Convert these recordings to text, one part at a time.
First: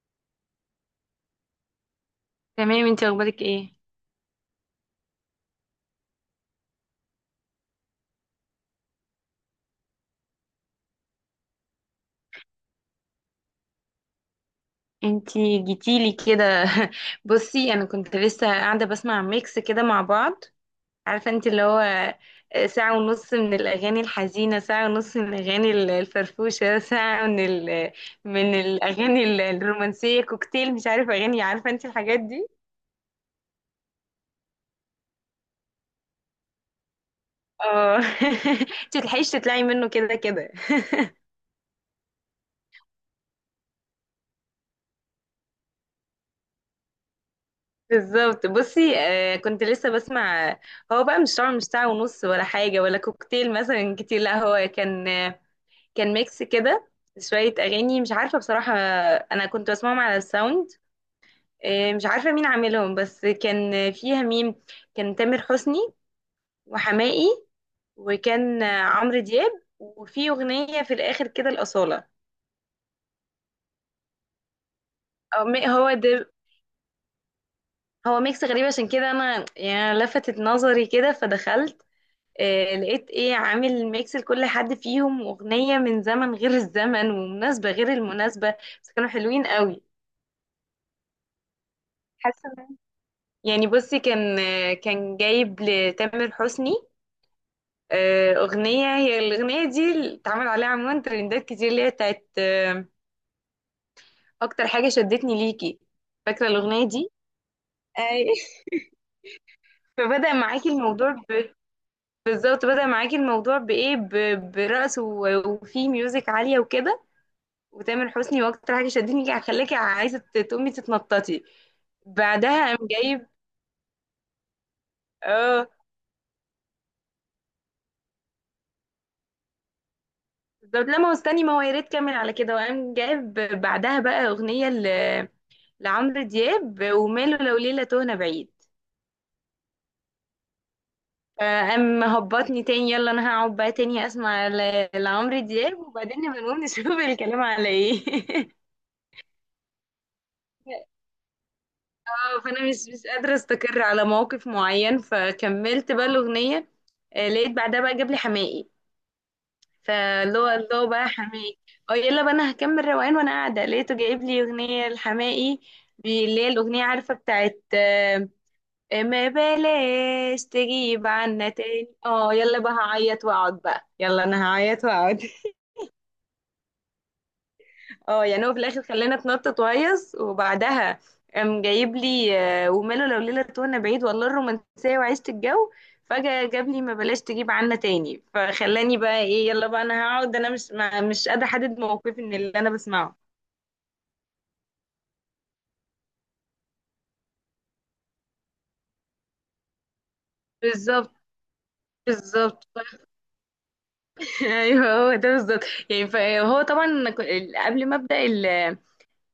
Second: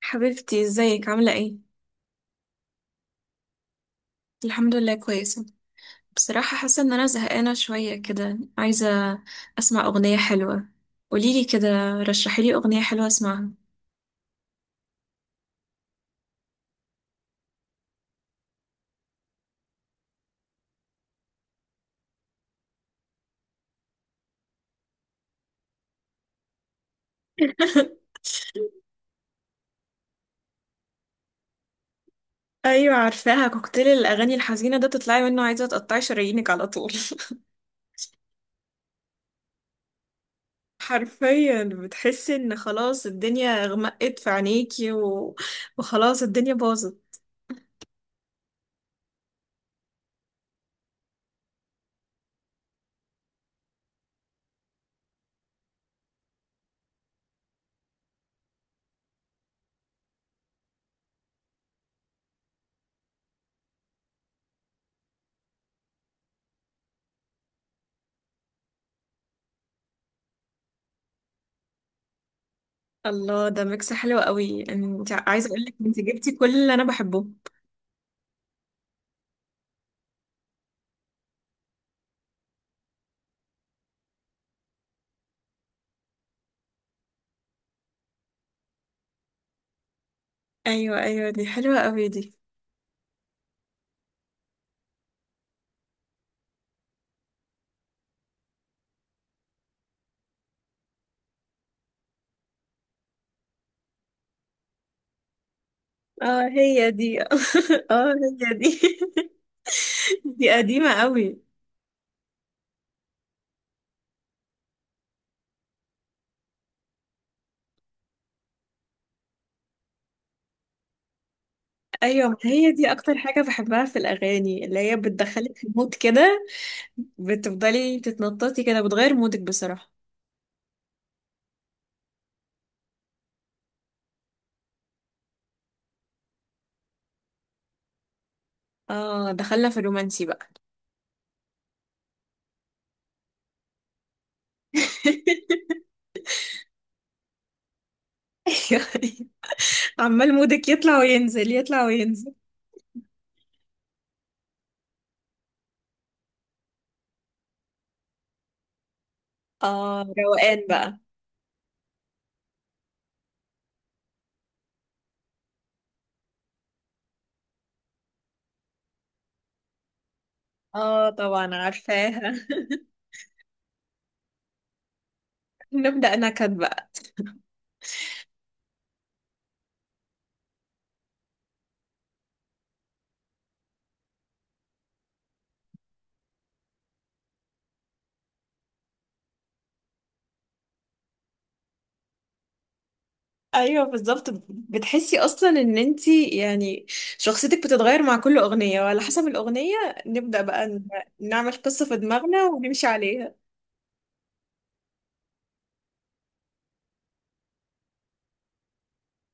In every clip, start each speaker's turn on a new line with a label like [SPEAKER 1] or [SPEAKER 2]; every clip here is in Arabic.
[SPEAKER 1] حبيبتي ازيك عاملة ايه؟
[SPEAKER 2] تمام، انتي اخبارك ايه؟
[SPEAKER 1] الحمد لله كويسة. بصراحة حاسة ان انا زهقانة شوية كده، عايزة اسمع اغنية حلوة. قوليلي كده، رشحيلي اغنية حلوة اسمعها.
[SPEAKER 2] انتي جيتيلي كده. بصي، انا كنت لسه قاعده بسمع ميكس كده مع بعض. عارفه انت اللي هو، ساعه ونص من الاغاني الحزينه، ساعه ونص من الاغاني الفرفوشه. ساعه من الاغاني الرومانسيه، كوكتيل، مش عارفه اغاني، عارفه انت الحاجات دي.
[SPEAKER 1] ايوه عارفاها، كوكتيل الاغاني الحزينة ده تطلعي منه عايزة تقطعي شرايينك على طول.
[SPEAKER 2] اه. انت تلحقيش تطلعي منه كده كده.
[SPEAKER 1] حرفيا بتحسي ان خلاص الدنيا غمقت في عينيكي وخلاص الدنيا باظت.
[SPEAKER 2] بالظبط، بصي، كنت لسه بسمع. هو بقى مش طبعا، مش ساعة ونص ولا حاجة ولا كوكتيل مثلا كتير، لا هو كان ميكس كده. شوية أغاني، مش عارفة بصراحة. أنا كنت بسمعهم على الساوند. مش عارفة مين عاملهم، بس كان فيها مين، كان تامر حسني وحماقي، وكان عمرو دياب، وفي أغنية في الآخر كده الأصالة.
[SPEAKER 1] الله، ده ميكس حلو قوي، انت
[SPEAKER 2] أو
[SPEAKER 1] عايزة اقولك
[SPEAKER 2] هو
[SPEAKER 1] انت
[SPEAKER 2] ده.
[SPEAKER 1] جبتي كل اللي انا بحبه.
[SPEAKER 2] هو ميكس غريب عشان كده، أنا يعني لفتت نظري كده فدخلت. لقيت إيه، عامل ميكس لكل حد فيهم أغنية من زمن غير الزمن ومناسبة غير المناسبة. بس كانوا حلوين قوي.
[SPEAKER 1] ايوه ايوه، دي حلوة قوي دي.
[SPEAKER 2] حاسة يعني، بصي، كان جايب لتامر حسني. أغنية، هي الأغنية دي اللي اتعمل عليها عموما ترندات كتير، اللي هي بتاعت أكتر حاجة شدتني ليكي. فاكرة
[SPEAKER 1] اه
[SPEAKER 2] الأغنية
[SPEAKER 1] هي
[SPEAKER 2] دي؟
[SPEAKER 1] دي. اه
[SPEAKER 2] أي.
[SPEAKER 1] هي دي.
[SPEAKER 2] فبدأ
[SPEAKER 1] دي
[SPEAKER 2] معاكي
[SPEAKER 1] قديمة
[SPEAKER 2] الموضوع
[SPEAKER 1] قوي.
[SPEAKER 2] ب... بالظبط، بدأ معاكي الموضوع بإيه. برقص وفي ميوزك عالية وكده، وتامر حسني، وأكتر حاجة شدتني ليكي خلاكي عايزة تقومي تتنططي.
[SPEAKER 1] ايوه ما هي
[SPEAKER 2] بعدها قام
[SPEAKER 1] دي اكتر
[SPEAKER 2] جايب.
[SPEAKER 1] حاجة بحبها في الاغاني، اللي هي بتدخلك في
[SPEAKER 2] اه،
[SPEAKER 1] مود كده، بتفضلي تتنططي كده، بتغير مودك بصراحة.
[SPEAKER 2] بالظبط. لا ما هو استني، ما هو يا ريت كمل على كده، وقام جايب بعدها بقى اغنيه لعمرو دياب، وماله لو ليله تهنا بعيد.
[SPEAKER 1] اه دخلنا في الرومانسي بقى.
[SPEAKER 2] فقام مهبطني تاني. يلا انا هقعد بقى تاني اسمع لعمرو دياب، وبعدين نبقى نقوم نشوف الكلام على ايه.
[SPEAKER 1] ايوه، عمال مودك يطلع وينزل، يطلع وينزل.
[SPEAKER 2] اه، فانا مش قادره استقر على موقف معين، فكملت بقى الاغنيه. لقيت بعدها بقى جاب لي حماقي.
[SPEAKER 1] اه
[SPEAKER 2] فاللي هو
[SPEAKER 1] روقان
[SPEAKER 2] الله
[SPEAKER 1] بقى.
[SPEAKER 2] بقى، حماقي. اه، يلا بقى انا هكمل روقان، وانا قاعده لقيته جايب لي اغنيه لحماقي. اللي هي الاغنيه عارفه بتاعت ما بلاش تجيب
[SPEAKER 1] اه
[SPEAKER 2] عنا
[SPEAKER 1] طبعا
[SPEAKER 2] تاني.
[SPEAKER 1] عارفاها.
[SPEAKER 2] اه، يلا بقى هعيط واقعد بقى، يلا انا هعيط واقعد.
[SPEAKER 1] نبدأ نكد بقى.
[SPEAKER 2] اه، يعني هو في الاخر خلاني اتنطط وهيص، وبعدها قام جايب لي وماله لو ليلة وانا بعيد. والله الرومانسية وعشت الجو. فجأة جاب لي ما بلاش تجيب عنا تاني، فخلاني بقى ايه، يلا بقى انا هقعد، انا مش قادرة احدد موقفي من اللي انا بسمعه.
[SPEAKER 1] ايوه بالظبط، بتحسي اصلا ان انتي يعني شخصيتك بتتغير مع كل اغنيه وعلى حسب الاغنيه. نبدا بقى ن-
[SPEAKER 2] بالظبط،
[SPEAKER 1] نعمل قصه في دماغنا
[SPEAKER 2] بالظبط.
[SPEAKER 1] ونمشي عليها.
[SPEAKER 2] ايوه، هو ده بالظبط. يعني فهو طبعا، قبل ما ابدا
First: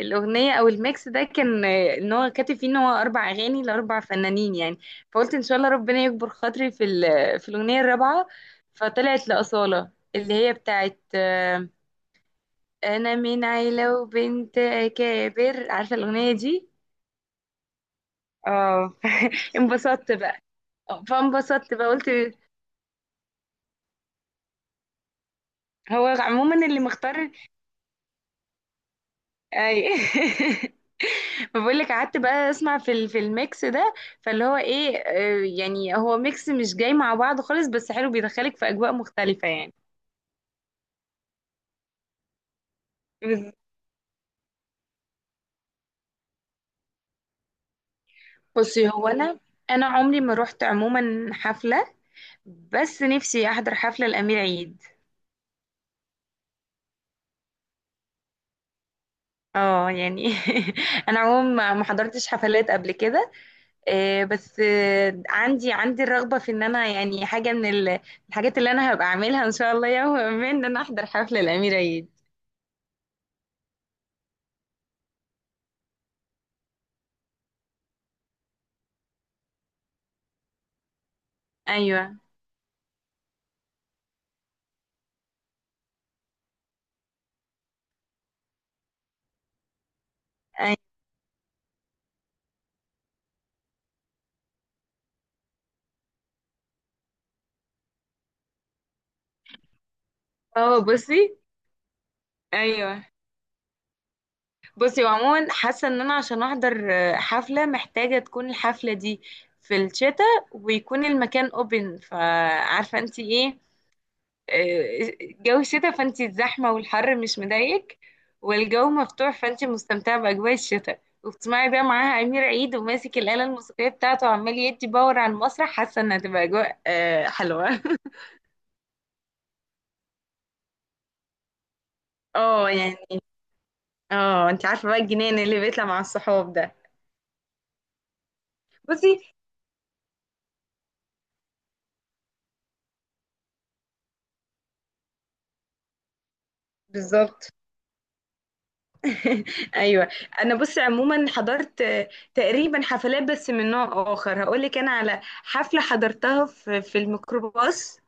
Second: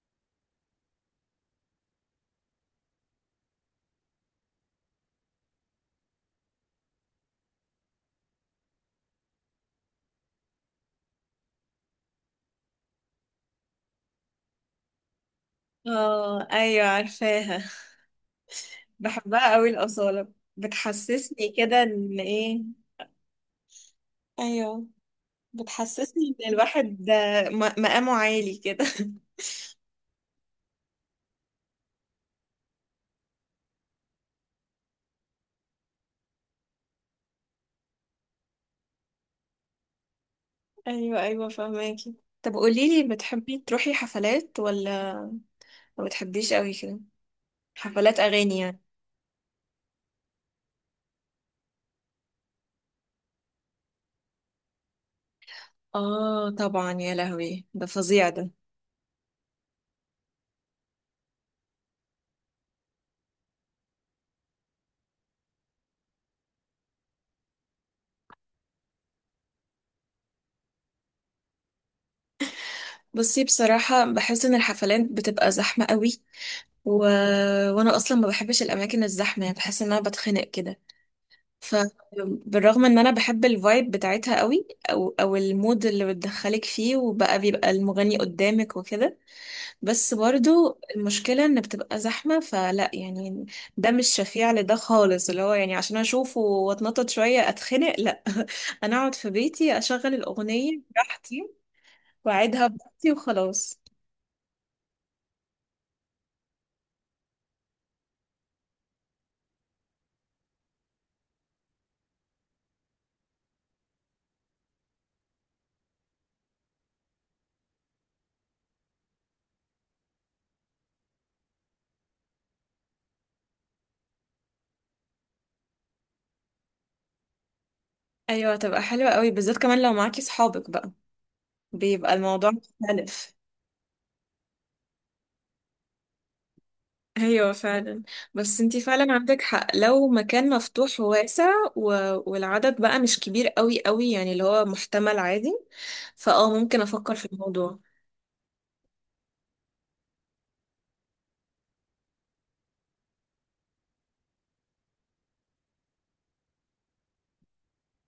[SPEAKER 2] الأغنية أو الميكس ده، كان إن هو كاتب فيه إن هو أربع أغاني لأربع فنانين يعني. فقلت إن شاء الله ربنا يكبر خاطري في الأغنية الرابعة. فطلعت لأصالة، اللي هي بتاعت أنا من عيلة وبنت أكابر. عارفة الأغنية
[SPEAKER 1] اه
[SPEAKER 2] دي؟
[SPEAKER 1] ايوه عارفاها.
[SPEAKER 2] اه.
[SPEAKER 1] بحبها قوي
[SPEAKER 2] انبسطت
[SPEAKER 1] الاصاله،
[SPEAKER 2] بقى.
[SPEAKER 1] بتحسسني
[SPEAKER 2] فانبسطت
[SPEAKER 1] كده
[SPEAKER 2] بقى، قلت
[SPEAKER 1] ان ايه. ايوه
[SPEAKER 2] هو
[SPEAKER 1] بتحسسني ان
[SPEAKER 2] عموما اللي
[SPEAKER 1] الواحد ده
[SPEAKER 2] مختار.
[SPEAKER 1] مقامه عالي كده.
[SPEAKER 2] أي. فبقول لك، قعدت بقى اسمع في الميكس ده. فاللي هو ايه، يعني هو ميكس مش جاي مع بعض خالص، بس حلو بيدخلك في اجواء مختلفة يعني.
[SPEAKER 1] ايوه ايوه فهماكي. طب قوليلي،
[SPEAKER 2] بز-
[SPEAKER 1] بتحبي تروحي حفلات ولا ما بتحبيش قوي كده؟ حفلات اغاني يعني.
[SPEAKER 2] بصي، هو انا عمري ما رحت عموما حفلة. بس نفسي احضر حفلة الامير عيد.
[SPEAKER 1] اه طبعا، يا لهوي ده فظيع ده.
[SPEAKER 2] اه يعني. انا عموما ما حضرتش حفلات قبل كده. بس عندي الرغبة في ان انا يعني حاجة من الحاجات اللي انا هبقى اعملها ان شاء الله، يوم ما ان انا احضر حفلة الامير عيد.
[SPEAKER 1] بصي بصراحة بحس ان الحفلات بتبقى زحمة قوي، و... وانا اصلا ما بحبش الاماكن الزحمة، يعني بحس ان انا بتخنق كده.
[SPEAKER 2] ايوه،
[SPEAKER 1] فبالرغم ان انا بحب الفايب بتاعتها قوي، او او المود اللي بتدخلك فيه، وبقى بيبقى المغني قدامك وكده، بس برضو المشكلة ان بتبقى زحمة، فلا يعني ده مش شفيع لده خالص، اللي هو يعني عشان اشوفه واتنطط شوية اتخنق، لا. انا اقعد في بيتي اشغل
[SPEAKER 2] اه،
[SPEAKER 1] الاغنية
[SPEAKER 2] بصي.
[SPEAKER 1] براحتي واعدها
[SPEAKER 2] ايوه،
[SPEAKER 1] بنفسي وخلاص.
[SPEAKER 2] بصي، وعموما حاسه ان انا عشان احضر حفله، محتاجه تكون الحفله دي في الشتاء ويكون المكان اوبن، فعارفه انت ايه. جو الشتاء، فانت الزحمه والحر مش مضايقك، والجو مفتوح، فانت مستمتعه باجواء الشتاء، وبتسمعي بقى معاها امير عيد، وماسك الاله الموسيقيه بتاعته وعمال يدي باور على المسرح. حاسه انها هتبقى اجواء حلوه.
[SPEAKER 1] ايوه هتبقى حلوة قوي، بالذات كمان لو معاكي صحابك بقى بيبقى الموضوع
[SPEAKER 2] اه يعني.
[SPEAKER 1] مختلف.
[SPEAKER 2] اه، انت عارفه بقى الجنان اللي بيطلع مع الصحاب ده.
[SPEAKER 1] ايوه فعلا. بس انتي
[SPEAKER 2] بصي،
[SPEAKER 1] فعلا عندك حق، لو مكان مفتوح وواسع و... والعدد بقى مش كبير قوي قوي، يعني اللي هو محتمل عادي، فاه ممكن افكر في
[SPEAKER 2] بالظبط.
[SPEAKER 1] الموضوع.
[SPEAKER 2] ايوه. انا بص، عموما حضرت تقريبا حفلات بس من نوع اخر. هقول لك انا على حفله حضرتها في الميكروباص.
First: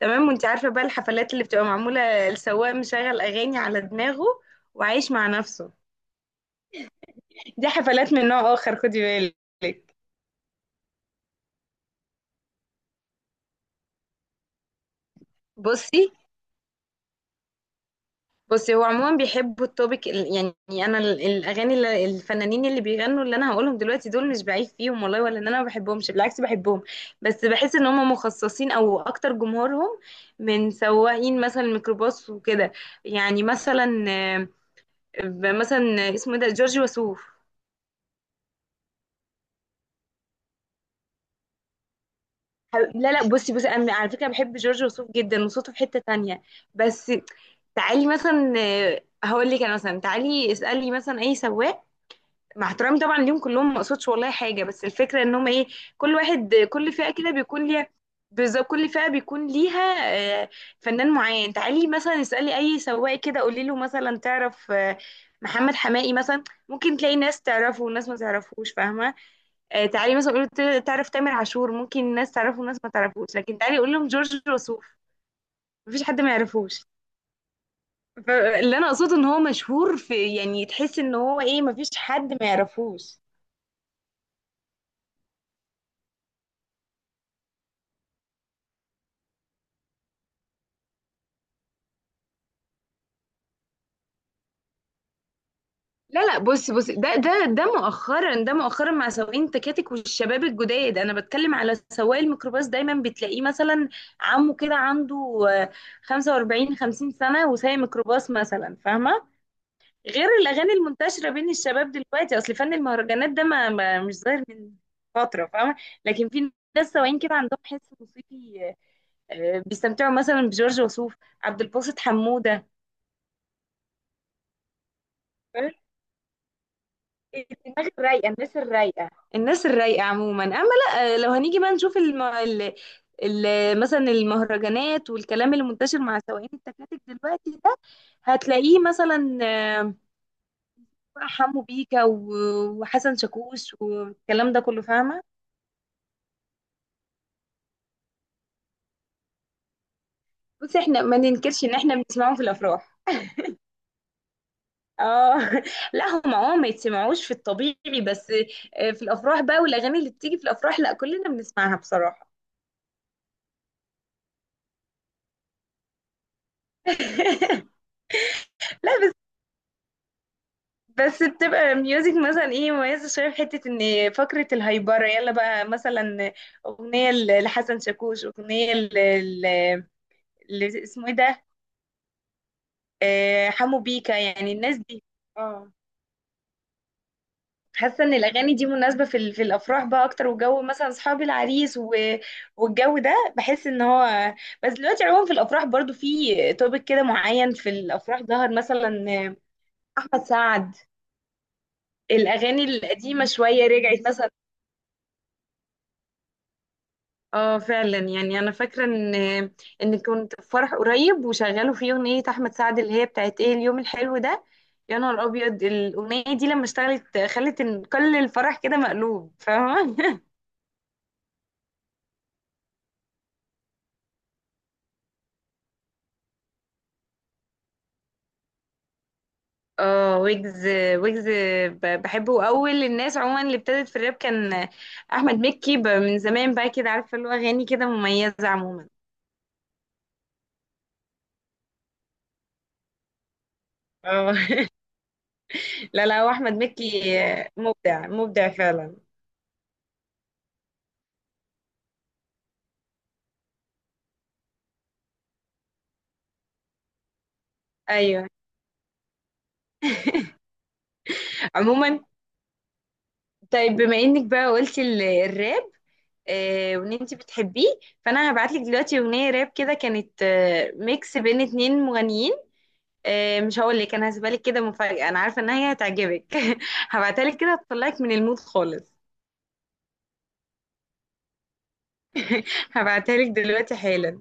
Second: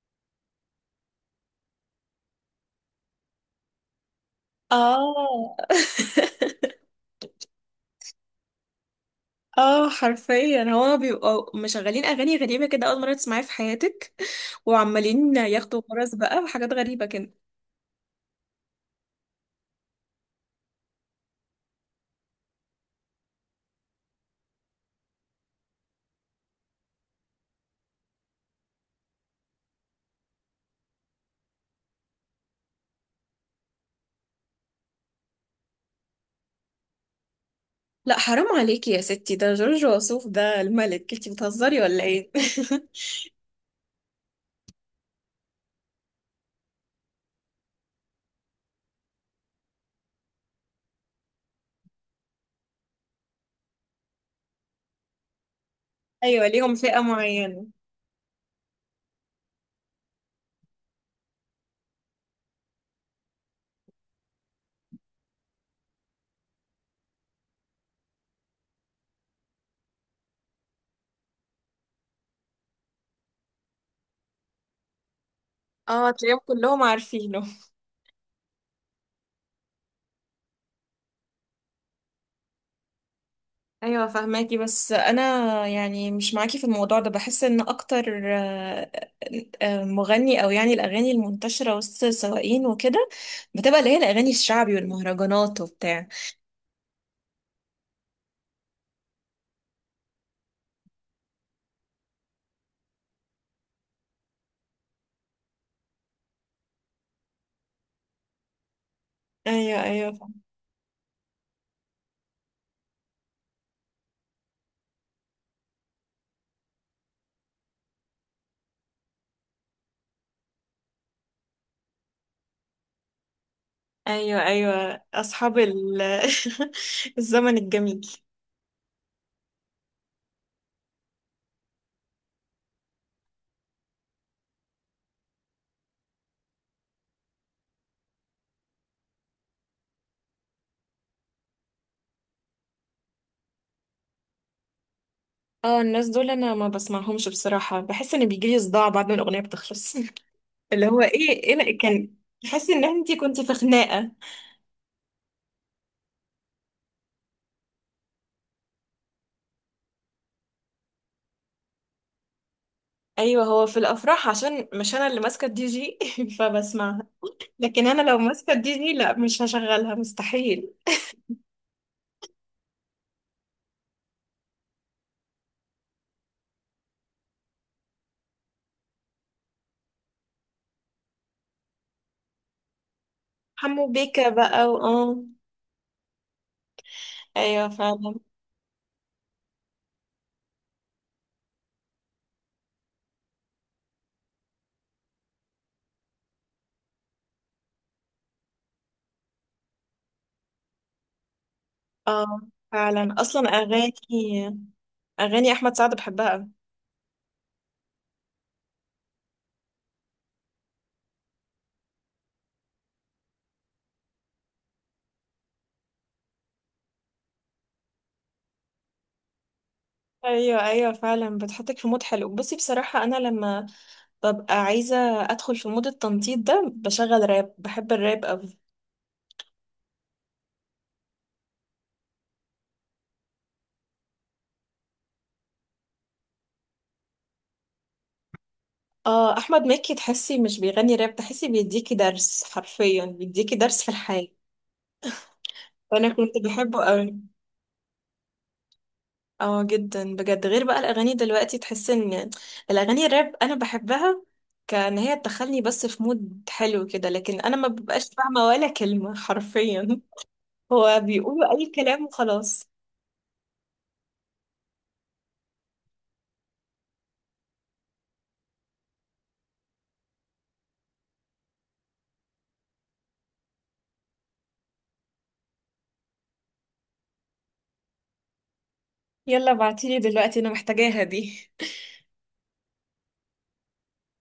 [SPEAKER 2] تمام، وانت عارفه بقى الحفلات اللي بتبقى معموله السواق مشغل اغاني على دماغه وعايش مع
[SPEAKER 1] اه.
[SPEAKER 2] نفسه. دي حفلات من نوع اخر، خدي
[SPEAKER 1] اه
[SPEAKER 2] بالك.
[SPEAKER 1] حرفيا هو بيبقوا مشغلين اغاني غريبة كده، اول مرة تسمعيها في حياتك، وعمالين ياخدوا
[SPEAKER 2] بصي
[SPEAKER 1] فرص بقى وحاجات غريبة كده.
[SPEAKER 2] بصي هو عموما بيحبوا التوبيك، يعني انا الاغاني اللي الفنانين اللي بيغنوا اللي انا هقولهم دلوقتي دول مش بعيب فيهم والله، ولا ان انا ما بحبهمش، بالعكس بحبهم. بس بحس ان هم مخصصين او اكتر جمهورهم من سواقين مثلا الميكروباص وكده. يعني مثلا، اسمه إيه ده، جورج وسوف.
[SPEAKER 1] لا حرام عليكي يا ستي، ده جورج وسوف، ده الملك، انتي بتهزري ولا ايه؟
[SPEAKER 2] لا، لا. بصي، انا على فكره بحب جورج وسوف جدا وصوته في حته تانية، بس تعالي مثلا، هقول لك انا مثلا، تعالي اسالي مثلا اي سواق، مع احترامي طبعا ليهم كلهم، ما اقصدش والله حاجه، بس الفكره ان هم ايه، كل
[SPEAKER 1] ايوه
[SPEAKER 2] واحد
[SPEAKER 1] ليهم
[SPEAKER 2] كل
[SPEAKER 1] فئة
[SPEAKER 2] فئه كده
[SPEAKER 1] معينة.
[SPEAKER 2] بيكون ليها. بالظبط، كل فئه بيكون ليها آه، فنان معين. تعالي مثلا اسالي اي سواق كده قولي له مثلا تعرف محمد حماقي مثلا، ممكن تلاقي ناس تعرفه وناس ما تعرفوش، فاهمه. تعالي مثلا قولي له تعرف تامر عاشور، ممكن ناس تعرفه وناس ما تعرفوش، لكن تعالي قول لهم جورج وسوف، مفيش
[SPEAKER 1] اه
[SPEAKER 2] حد ما
[SPEAKER 1] تلاقيهم كلهم
[SPEAKER 2] يعرفوش.
[SPEAKER 1] عارفينه.
[SPEAKER 2] فاللي انا اقصده ان هو مشهور في، يعني تحس ان هو ايه، مفيش حد ما يعرفوش.
[SPEAKER 1] ايوه فهماكي، بس انا يعني مش معاكي في الموضوع ده. بحس ان اكتر مغني او يعني الاغاني المنتشرة وسط السواقين وكده بتبقى اللي هي الاغاني الشعبي والمهرجانات وبتاع.
[SPEAKER 2] لا، لا. بص، ده مؤخرا، ده مؤخرا مع سواقين التكاتك والشباب الجداد. انا بتكلم على سواق الميكروباص، دايما بتلاقيه مثلا عمه كده عنده آه، 45 50 سنة وسايق ميكروباص مثلا، فاهمة.
[SPEAKER 1] ايوه
[SPEAKER 2] غير
[SPEAKER 1] ايوه
[SPEAKER 2] الاغاني المنتشرة بين الشباب دلوقتي، اصل فن المهرجانات ده ما, ما مش ظاهر من فترة، فاهمة. لكن في ناس سواقين كده عندهم حس موسيقي، بيستمتعوا مثلا بجورج وسوف، عبد الباسط حمودة،
[SPEAKER 1] ايوه ايوه. اصحاب ال- الزمن
[SPEAKER 2] الدماغ
[SPEAKER 1] الجميل.
[SPEAKER 2] الرايقه، الناس الرايقه، الناس الرايقة عموما. اما لا، لو هنيجي بقى نشوف مثلا المهرجانات والكلام اللي منتشر مع سواقين التكاتك دلوقتي ده، هتلاقيه مثلا، حمو بيكا وحسن شاكوش والكلام ده كله، فاهمة.
[SPEAKER 1] اه الناس دول انا ما بسمعهمش بصراحة، بحس ان بيجيلي صداع بعد ما الأغنية بتخلص.
[SPEAKER 2] بس
[SPEAKER 1] اللي هو
[SPEAKER 2] احنا ما
[SPEAKER 1] ايه ايه
[SPEAKER 2] ننكرش ان احنا
[SPEAKER 1] كان
[SPEAKER 2] بنسمعهم في
[SPEAKER 1] بحس ان
[SPEAKER 2] الافراح.
[SPEAKER 1] انتي كنتي في خناقة.
[SPEAKER 2] اه. لا، هم ما يتسمعوش في الطبيعي، بس في الافراح بقى، والاغاني اللي بتيجي في الافراح، لا كلنا بنسمعها بصراحة.
[SPEAKER 1] ايوه هو في الافراح عشان مش انا اللي ماسكة الدي جي. فبسمعها. لكن انا لو ماسكة الدي جي لا، مش هشغلها مستحيل.
[SPEAKER 2] بس بتبقى ميوزك مثلا ايه، مميزة شوية، في حتة ان فقرة الهايبرة، يلا بقى مثلا اغنية لحسن شاكوش، اغنية ل- اسمه ايه ده، حمو
[SPEAKER 1] حمو
[SPEAKER 2] بيكا
[SPEAKER 1] بيكا
[SPEAKER 2] يعني،
[SPEAKER 1] بقى،
[SPEAKER 2] الناس دي.
[SPEAKER 1] واه.
[SPEAKER 2] اه،
[SPEAKER 1] ايوه
[SPEAKER 2] حاسة
[SPEAKER 1] فعلا.
[SPEAKER 2] ان الاغاني دي مناسبة في الافراح بقى اكتر، وجو مثلا اصحاب العريس والجو ده، بحس ان هو، بس دلوقتي عموما في الافراح برضو في توبك كده معين، في الافراح ظهر مثلا احمد سعد،
[SPEAKER 1] اه
[SPEAKER 2] الاغاني
[SPEAKER 1] فعلا،
[SPEAKER 2] القديمة
[SPEAKER 1] اصلا
[SPEAKER 2] شوية
[SPEAKER 1] اغاني،
[SPEAKER 2] رجعت مثلا.
[SPEAKER 1] اغاني احمد سعد بحبها أوي.
[SPEAKER 2] اه، فعلا يعني، انا فاكره ان كنت في فرح قريب وشغلوا فيه اغنيه احمد سعد اللي هي بتاعت ايه، اليوم الحلو ده، يا نهار ابيض. الاغنيه دي لما اشتغلت خلت إن كل الفرح كده مقلوب، فاهمه.
[SPEAKER 1] ايوه ايوه فعلا، بتحطك في مود حلو. بصي بصراحة انا لما ببقى عايزة أدخل في مود التنطيط ده بشغل راب، بحب الراب أوي.
[SPEAKER 2] اه، ويجز، ويجز. بحبه. اول الناس عموما اللي ابتدت في الراب كان احمد مكي، من زمان بقى كده، عارفه اللي هو اغاني كده مميزه عموما.
[SPEAKER 1] اه أحمد مكي، تحسي مش بيغني راب، تحسي بيديكي درس، حرفيا بيديكي درس في الحياة.
[SPEAKER 2] اه. لا،
[SPEAKER 1] وأنا
[SPEAKER 2] لا، هو
[SPEAKER 1] كنت
[SPEAKER 2] احمد
[SPEAKER 1] بحبه
[SPEAKER 2] مكي
[SPEAKER 1] أوي.
[SPEAKER 2] مبدع، مبدع فعلا.
[SPEAKER 1] اه جدا بجد، غير بقى الأغاني دلوقتي. تحس إن الأغاني الراب أنا بحبها، كان هي تدخلني بس في مود حلو كده، لكن أنا ما ببقاش
[SPEAKER 2] ايوه
[SPEAKER 1] فاهمة ولا كلمة. حرفيا هو بيقولوا أي
[SPEAKER 2] عموما.
[SPEAKER 1] كلام وخلاص.
[SPEAKER 2] طيب، بما انك بقى قلتي الراب، وان انت بتحبيه، فانا هبعتلك دلوقتي اغنيه راب كده، كانت ميكس بين اتنين مغنيين. مش هقول لك انا، هسيبها لك كده مفاجاه، انا عارفه ان هي هتعجبك. هبعتها لك كده، هتطلعك من المود خالص.
[SPEAKER 1] يلا ابعتيلي دلوقتي، أنا محتاجاها دي.
[SPEAKER 2] هبعتها لك دلوقتي حالا.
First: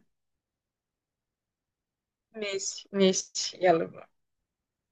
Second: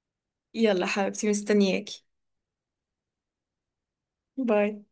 [SPEAKER 1] يلا حبيبتي مستنياكي.
[SPEAKER 2] ماشي، ماشي، يلا.
[SPEAKER 1] باي.